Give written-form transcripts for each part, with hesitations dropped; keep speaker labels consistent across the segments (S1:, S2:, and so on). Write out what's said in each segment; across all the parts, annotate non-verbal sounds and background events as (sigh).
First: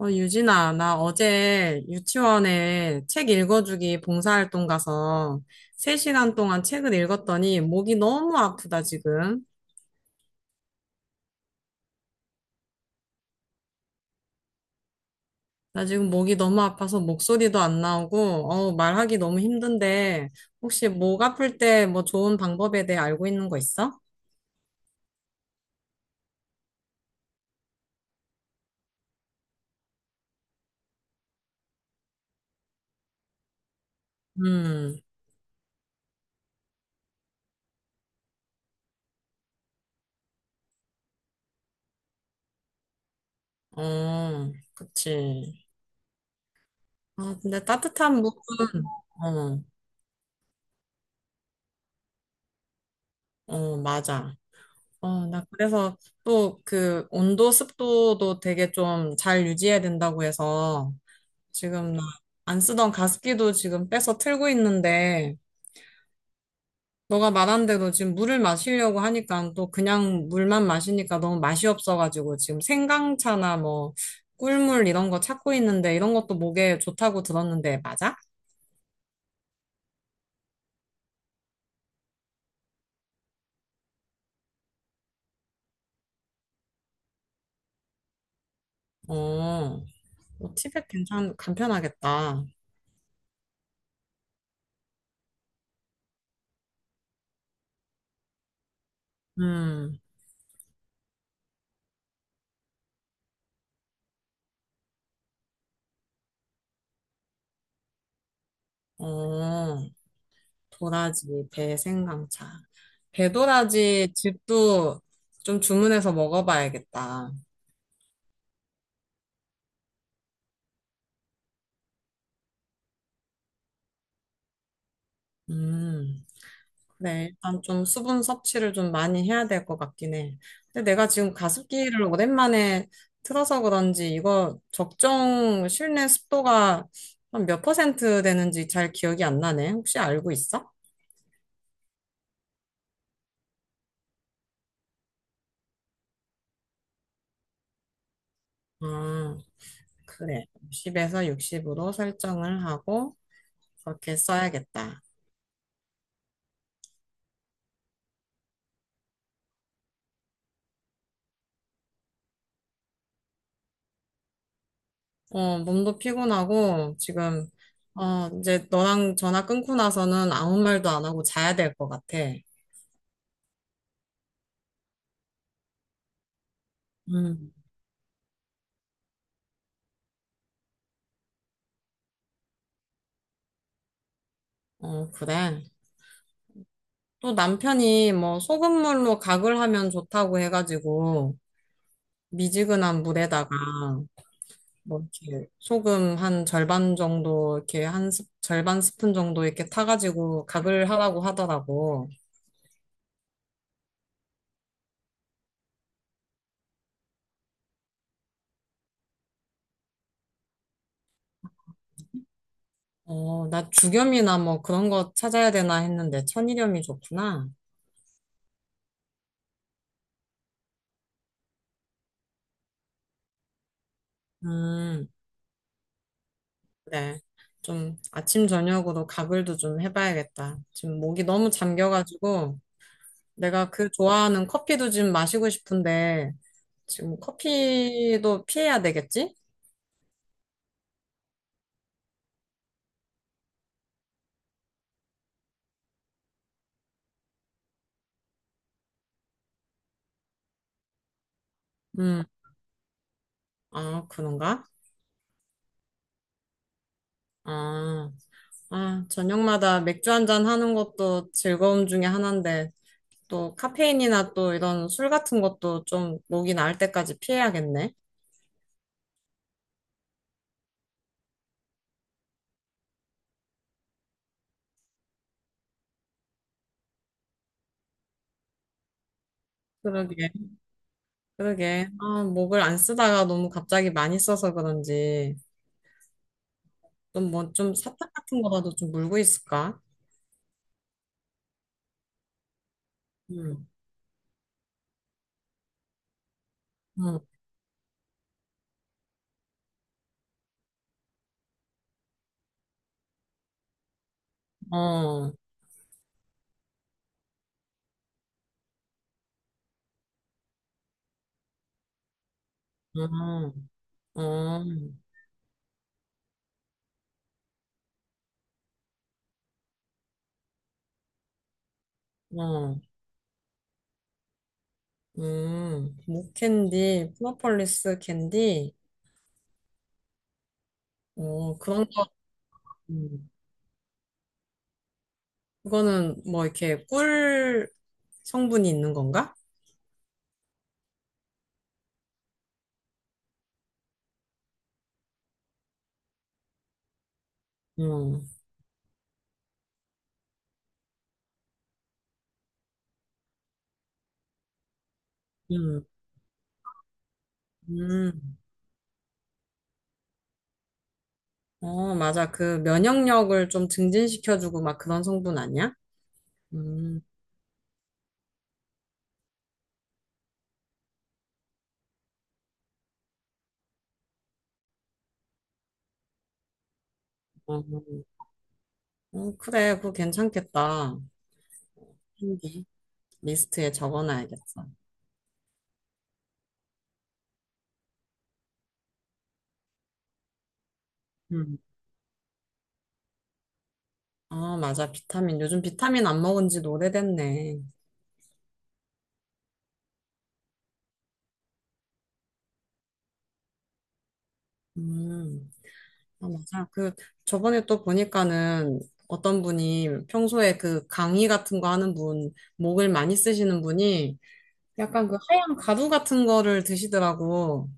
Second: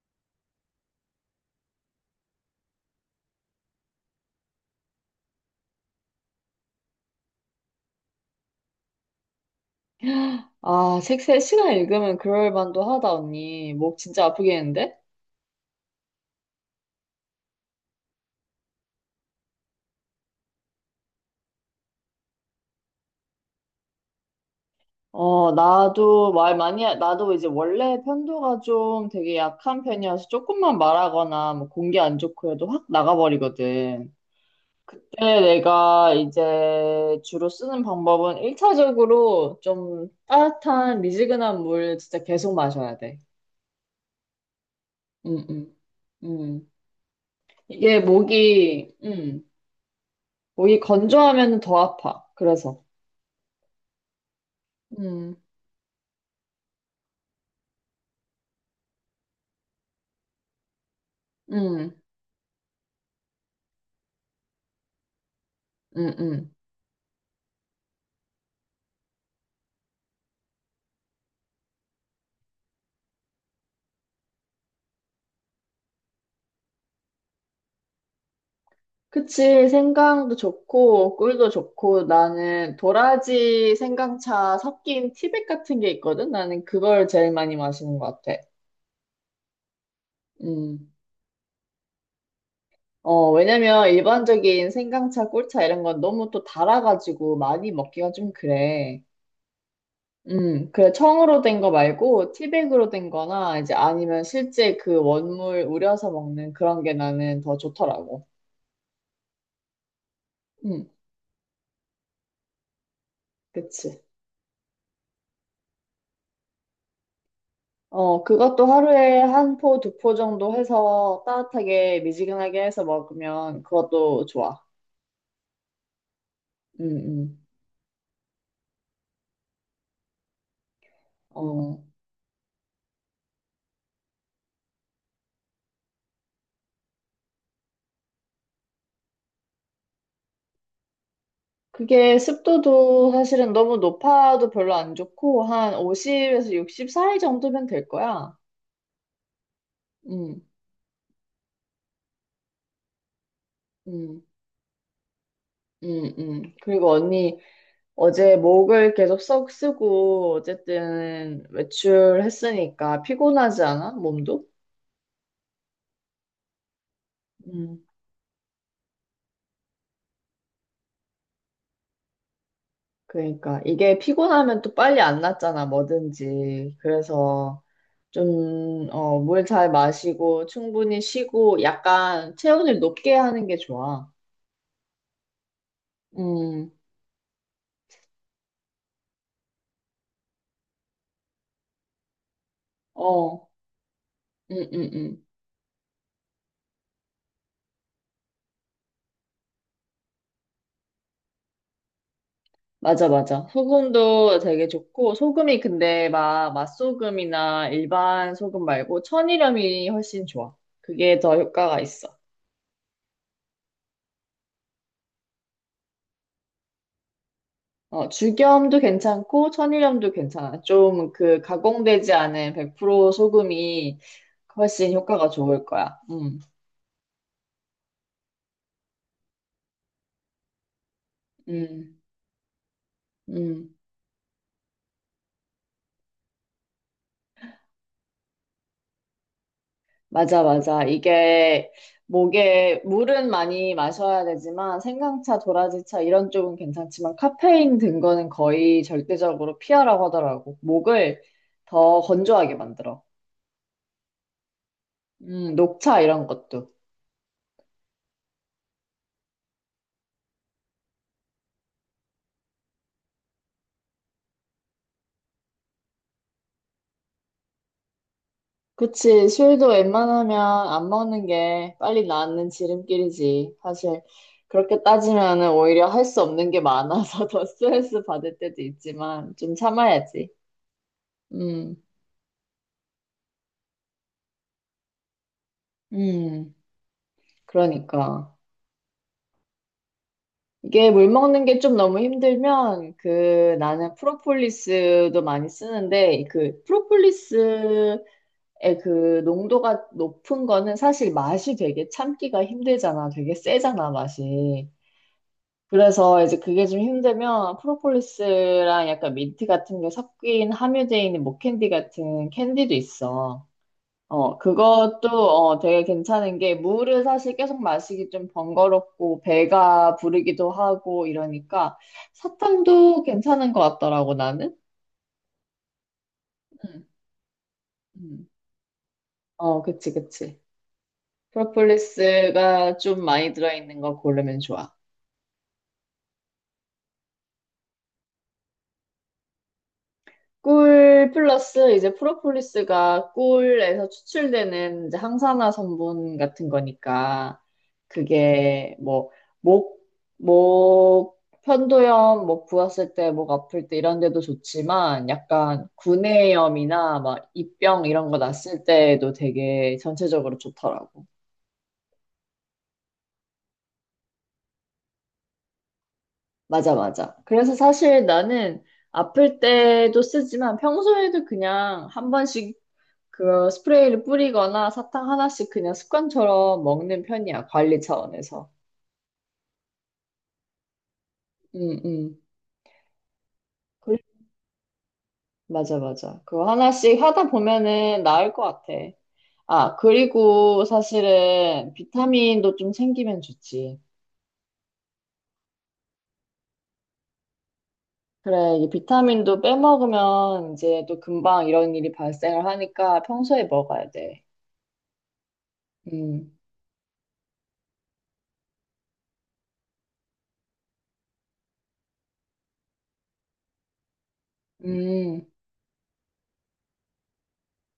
S1: 유진아, 나 어제 유치원에 책 읽어주기 봉사활동 가서 3시간 동안 책을 읽었더니 목이 너무 아프다, 지금.
S2: 아, 책 3시간 읽으면 그럴 만도 하다, 언니. 목 진짜 아프겠는데?
S1: 나 지금 목이 너무 아파서 목소리도 안 나오고, 말하기 너무 힘든데, 혹시 목 아플 때 뭐 좋은 방법에 대해 알고 있는 거 있어?
S2: 어, 나도 말 많이, 나도 이제 원래 편도가 좀 되게 약한 편이어서 조금만 말하거나 뭐 공기 안 좋고 해도 확 나가버리거든.
S1: 음.
S2: 그때 내가 이제 주로 쓰는 방법은 1차적으로 좀 따뜻한 미지근한 물 진짜 계속 마셔야 돼.
S1: 어, 그치.
S2: 응응. 응 응.
S1: 아, 근데
S2: 이게
S1: 따뜻한 목은,
S2: 목이, 응
S1: 어,
S2: 목이 건조하면 더 아파. 그래서.
S1: 어, 맞아. 어,
S2: 응.
S1: 나 그래서 또 그 온도 습도도 되게 좀 잘 유지해야 된다고 해서
S2: 응,
S1: 지금 나 안 쓰던 가습기도 지금 빼서 틀고 있는데
S2: 응, 응.
S1: 너가 말한 대로 지금 물을 마시려고 하니까 또 그냥 물만 마시니까 너무 맛이 없어가지고 지금 생강차나 뭐 꿀물 이런 거 찾고 있는데 이런 것도 목에 좋다고 들었는데 맞아?
S2: 그치. 생강도 좋고, 꿀도 좋고, 나는 도라지 생강차 섞인 티백 같은 게 있거든? 나는 그걸 제일 많이 마시는 것 같아.
S1: 어, 뭐 티백
S2: 음.
S1: 괜찮, 간편하겠다.
S2: 어, 왜냐면 일반적인 생강차, 꿀차 이런 건 너무 또 달아가지고 많이 먹기가 좀 그래.
S1: 음.
S2: 그래. 청으로 된 거 말고 티백으로 된 거나 이제 아니면 실제 그 원물 우려서 먹는 그런 게 나는 더 좋더라고.
S1: 어.
S2: 음,
S1: 도라지, 배생강차.
S2: 그치.
S1: 배도라지 즙도 좀 주문해서 먹어봐야겠다.
S2: 어, 그것도 하루에 한 포, 두 포 정도 해서 따뜻하게 미지근하게 해서 먹으면 그것도 좋아.
S1: 음,
S2: 음,
S1: 그래.
S2: 음.
S1: 일단 좀 수분 섭취를 좀 많이 해야 될 것 같긴 해. 근데 내가 지금
S2: 어.
S1: 가습기를 오랜만에 틀어서 그런지 이거 적정 실내 습도가 한 몇 퍼센트 되는지 잘 기억이 안 나네. 혹시 알고 있어?
S2: 그게 습도도 사실은 너무 높아도 별로 안 좋고 한 50에서 60 사이 정도면 될 거야.
S1: 아,
S2: 음,
S1: 그래. 60에서 60으로 설정을 하고 그렇게
S2: 음,
S1: 써야겠다.
S2: 그리고 언니 어제 목을 계속 썩 쓰고 어쨌든 외출했으니까 피곤하지 않아? 몸도?
S1: 어, 몸도 피곤하고, 지금,
S2: 음.
S1: 이제 너랑 전화 끊고 나서는 아무 말도 안 하고 자야 될 것 같아.
S2: 그러니까 이게 피곤하면 또 빨리 안 낫잖아, 뭐든지.
S1: 음.
S2: 그래서 좀, 어, 물 잘 마시고 충분히 쉬고 약간 체온을 높게 하는 게 좋아.
S1: 어, 그래.
S2: 음,
S1: 또 남편이 뭐 소금물로 각을 하면 좋다고 해가지고, 미지근한
S2: 어,
S1: 물에다가,
S2: 음, 음,
S1: 뭐
S2: 음.
S1: 이렇게 소금 한 절반 정도, 이렇게 한 스, 절반 스푼 정도 이렇게 타가지고 각을 하라고 하더라고.
S2: 맞아, 맞아. 소금도 되게 좋고, 소금이 근데 막 맛소금이나 일반 소금 말고 천일염이 훨씬 좋아. 그게 더 효과가 있어.
S1: 어, 나 죽염이나 뭐 그런 거 찾아야 되나 했는데, 천일염이 좋구나.
S2: 어, 죽염도 괜찮고 천일염도 괜찮아. 좀 그 가공되지 않은 100% 소금이 훨씬
S1: 음.
S2: 효과가 좋을 거야.
S1: 네. 좀 아침 저녁으로 가글도 좀 해봐야겠다. 지금 목이 너무
S2: 음,
S1: 잠겨가지고 내가
S2: 음.
S1: 그 좋아하는 커피도 지금 마시고 싶은데 지금 커피도 피해야 되겠지?
S2: 맞아, 맞아. 이게 목에 물은 많이 마셔야 되지만 생강차, 도라지차 이런 쪽은 괜찮지만 카페인 든 거는 거의 절대적으로 피하라고 하더라고. 목을 더
S1: 음.
S2: 건조하게 만들어.
S1: 아, 그런가?
S2: 녹차 이런 것도.
S1: 아. 아, 저녁마다 맥주 한잔 하는 것도 즐거움 중에 하나인데 또 카페인이나 또 이런 술 같은 것도 좀 목이 나을 때까지 피해야겠네.
S2: 그치. 술도 웬만하면 안 먹는 게 빨리 낫는 지름길이지. 사실, 그렇게 따지면은 오히려 할 수 없는 게 많아서 (laughs) 더 스트레스 받을 때도 있지만, 좀
S1: 그러게,
S2: 참아야지. 음,
S1: 그러게. 아, 목을 안 쓰다가 너무 갑자기 많이 써서 그런지.
S2: 음,
S1: 좀 뭐 좀 사탕
S2: 그러니까.
S1: 같은 거라도 좀 물고 있을까?
S2: 이게 물 먹는 게 좀 너무 힘들면, 그,
S1: 응,
S2: 나는 프로폴리스도 많이 쓰는데, 그,
S1: 응,
S2: 프로폴리스의 그 농도가 높은 거는 사실 맛이 되게 참기가 힘들잖아. 되게 세잖아, 맛이.
S1: 어, 어,
S2: 그래서 이제 그게 좀 힘들면 프로폴리스랑 약간 민트 같은 게 섞인 함유되어 있는 목캔디 같은 캔디도 있어. 어,
S1: 어,
S2: 그것도 어, 되게 괜찮은 게 물을 사실 계속 마시기 좀 번거롭고 배가 부르기도 하고 이러니까
S1: 어.
S2: 사탕도 괜찮은 것 같더라고 나는. 응.
S1: 목캔디, 프로폴리스
S2: 응.
S1: 캔디,
S2: 어, 그치, 그치.
S1: 어, 그런 거,
S2: 프로폴리스가 좀
S1: 음,
S2: 많이 들어있는 거 고르면 좋아.
S1: 그거는 뭐 이렇게 꿀 성분이 있는 건가?
S2: 꿀 플러스 이제 프로폴리스가 꿀에서 추출되는 이제 항산화 성분 같은 거니까
S1: 응,
S2: 그게 뭐 목, 목 편도염, 목 부었을 때, 목 아플 때 이런 데도 좋지만 약간
S1: 응.
S2: 구내염이나 막 입병 이런 거
S1: 음,
S2: 났을 때도 되게 전체적으로 좋더라고.
S1: 어, 맞아. 그 면역력을 좀 증진시켜주고 막 그런 성분 아니야?
S2: 맞아,
S1: 음,
S2: 맞아. 그래서 사실 나는 아플 때도 쓰지만 평소에도 그냥 한 번씩 그 스프레이를 뿌리거나 사탕 하나씩 그냥 습관처럼 먹는 편이야.
S1: 어,
S2: 관리
S1: 어,
S2: 차원에서.
S1: 어, 그래, 그거 괜찮겠다.
S2: 응, 응.
S1: 캔디 리스트에
S2: 그-
S1: 적어놔야겠어.
S2: 맞아, 맞아. 그거 하나씩 하다 보면은 나을 것 같아. 아, 그리고
S1: 응.
S2: 사실은 비타민도 좀 챙기면 좋지.
S1: 아, 맞아. 비타민. 요즘 비타민 안 먹은 지도 오래됐네.
S2: 그래, 이 비타민도 빼먹으면 이제 또 금방 이런 일이 발생을 하니까 평소에 먹어야 돼.
S1: 음. 아,
S2: 음,
S1: 맞아. 그, 저번에 또 보니까는 어떤 분이 평소에 그 강의 같은 거 하는 분, 목을 많이 쓰시는 분이 약간 그
S2: 음,
S1: 하얀 가루 같은 거를 드시더라고.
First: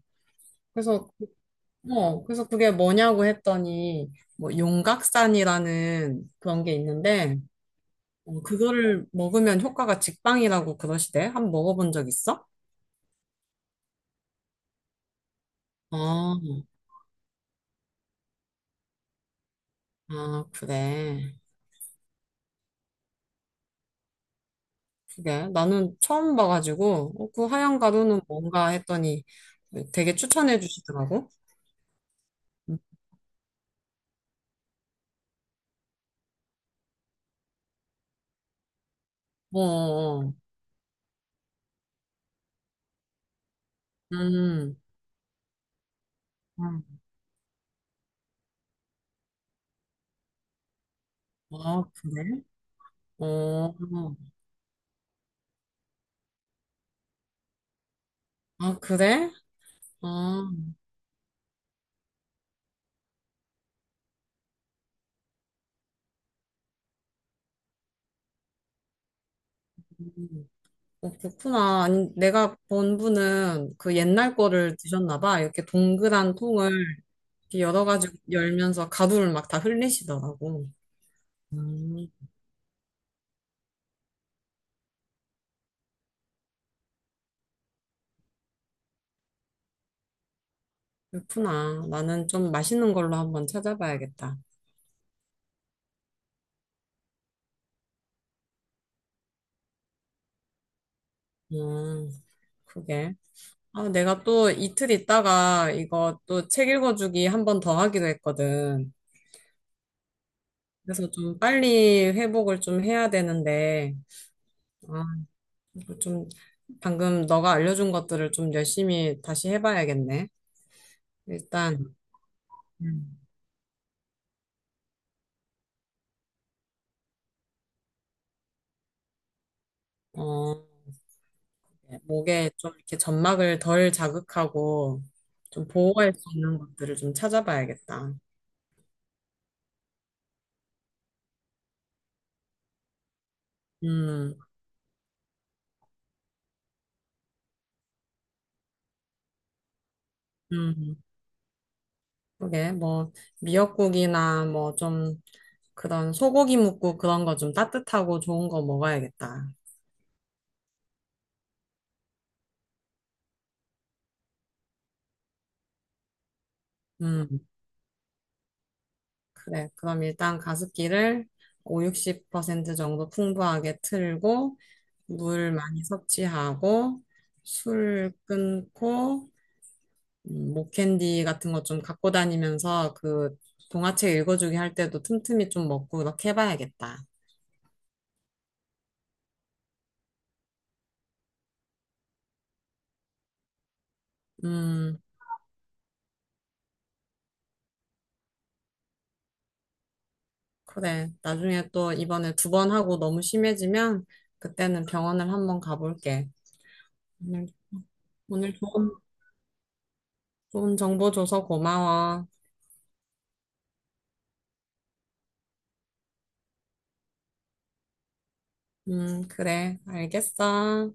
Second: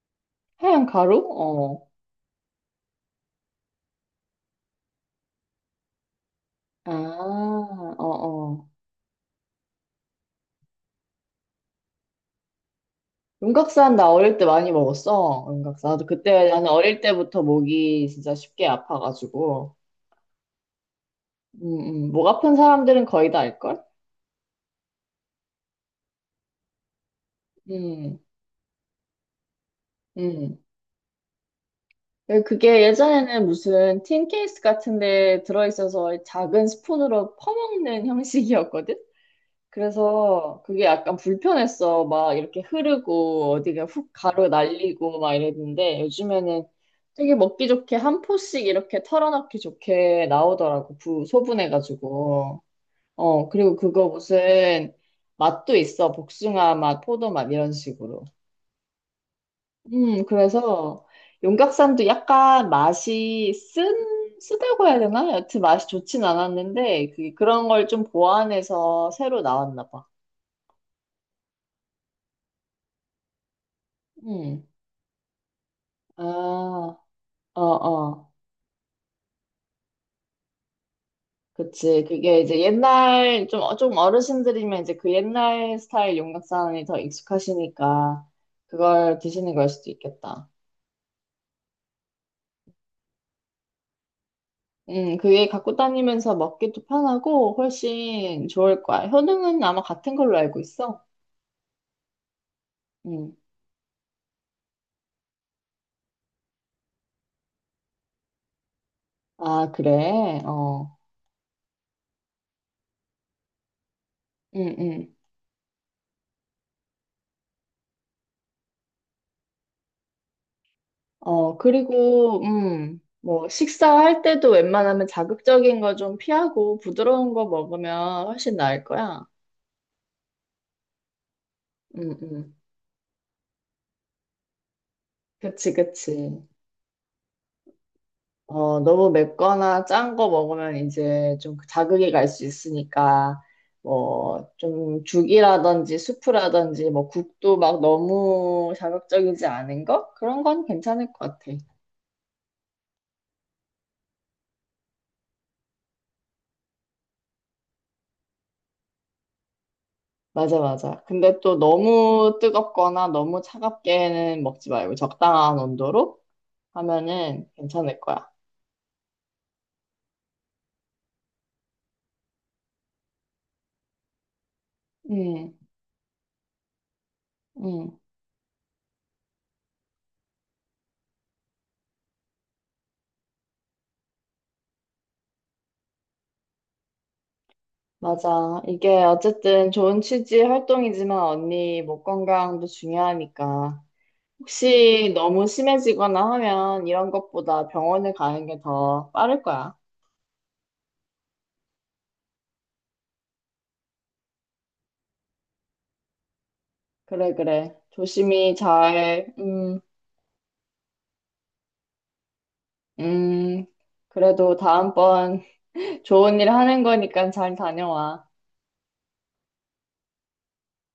S2: 하얀
S1: 그래서,
S2: 가루? 어.
S1: 그래서 그게 뭐냐고 했더니, 뭐, 용각산이라는 그런 게
S2: 아,
S1: 있는데,
S2: 어,
S1: 어,
S2: 어.
S1: 그거를 먹으면 효과가 직방이라고 그러시대. 한번 먹어본 적 있어?
S2: 용각산 나 어릴 때 많이 먹었어. 용각산. 나도
S1: 어,
S2: 그때 나는 어릴 때부터 목이 진짜 쉽게 아파가지고.
S1: 아, 그래.
S2: 목 아픈 사람들은 거의 다 알걸?
S1: 그게 나는 처음 봐가지고 어, 그 하얀
S2: 음,
S1: 가루는 뭔가 했더니 되게
S2: 음.
S1: 추천해 주시더라고. 음,
S2: 그게 예전에는 무슨 틴 케이스 같은 데 들어있어서 작은 스푼으로 퍼먹는 형식이었거든?
S1: 어, 어,
S2: 그래서 그게 약간 불편했어. 막 이렇게 흐르고 어디가 훅 가루
S1: 음,
S2: 날리고 막 이랬는데 요즘에는
S1: 음.
S2: 되게 먹기 좋게 한 포씩 이렇게 털어넣기 좋게 나오더라고.
S1: 아 그래?
S2: 소분해가지고. 어,
S1: 어,
S2: 그리고 그거 무슨 맛도 있어. 복숭아 맛, 포도 맛 이런 식으로.
S1: 아 그래? 아,
S2: 그래서 용각산도 약간 맛이 쓴, 쓰다고 해야 되나? 여튼 맛이 좋진 않았는데 그, 그런 걸 좀 보완해서 새로 나왔나 봐.
S1: 음. 어, 그렇구나. 아니, 내가 본 분은 그 옛날
S2: 음.
S1: 거를 드셨나 봐. 이렇게
S2: 아,
S1: 동그란 통을 이렇게
S2: 어,
S1: 열어가지고
S2: 어.
S1: 열면서 가루를 막 다 흘리시더라고.
S2: 그치.
S1: 음.
S2: 그게 이제 옛날, 좀, 좀 어르신들이면 이제 그 옛날 스타일 용각산이 더 익숙하시니까 그걸 드시는 걸 수도 있겠다.
S1: 그렇구나. 나는 좀 맛있는 걸로 한번 찾아봐야겠다.
S2: 그게 갖고 다니면서 먹기도 편하고 훨씬 좋을 거야. 효능은 아마 같은 걸로 알고 있어.
S1: 음, 그게.
S2: 음.
S1: 아, 내가 또 이틀 있다가 이거 또 책 읽어주기 한 번 더 하기로 했거든.
S2: 아, 그래. 어.
S1: 그래서 좀 빨리 회복을 좀 해야 되는데,
S2: 음,
S1: 아,
S2: 음.
S1: 이거 좀 방금 너가 알려준 것들을 좀 열심히 다시 해봐야겠네.
S2: 어,
S1: 일단,
S2: 그리고,
S1: 음,
S2: 뭐, 식사할 때도 웬만하면 자극적인 거 좀 피하고 부드러운 거 먹으면 훨씬 나을 거야.
S1: 어,
S2: 음,
S1: 목에
S2: 음.
S1: 좀 이렇게 점막을 덜 자극하고 좀
S2: 그치,
S1: 보호할 수
S2: 그치.
S1: 있는 것들을 좀 찾아봐야겠다.
S2: 어, 너무 맵거나 짠 거 먹으면 이제 좀 그 자극이 갈 수 있으니까,
S1: 음,
S2: 뭐, 좀 죽이라든지 수프라든지, 뭐, 국도 막 너무 자극적이지 않은 거? 그런 건
S1: 음,
S2: 괜찮을 것 같아.
S1: 그게 뭐 미역국이나 뭐좀 그런 소고기 묵국 그런 거 좀 따뜻하고 좋은 거 먹어야겠다.
S2: 맞아, 맞아. 근데 또 너무 뜨겁거나 너무 차갑게는 먹지 말고 적당한 온도로
S1: 음,
S2: 하면은 괜찮을 거야.
S1: 그래. 그럼 일단 가습기를 5, 60% 정도 풍부하게 틀고,
S2: 응
S1: 물 많이 섭취하고,
S2: 응.
S1: 술 끊고, 목캔디 같은 거 좀 갖고 다니면서 그 동화책 읽어주기 할 때도 틈틈이 좀 먹고 이렇게 해봐야겠다.
S2: 맞아. 이게 어쨌든 좋은 취지 활동이지만 언니 목 건강도 중요하니까.
S1: 음,
S2: 혹시 너무 심해지거나 하면 이런 것보다 병원에 가는 게 더 빠를 거야.
S1: 그래. 나중에 또 이번에 두 번 하고 너무 심해지면 그때는 병원을 한번 가볼게.
S2: 그래,
S1: 오늘
S2: 그래.
S1: 오늘
S2: 조심히
S1: 좋은
S2: 잘,
S1: 좋은 정보 줘서 고마워.
S2: 음, 그래도 다음번 (laughs) 좋은 일 하는 거니까 잘 다녀와.
S1: 그래. 알겠어.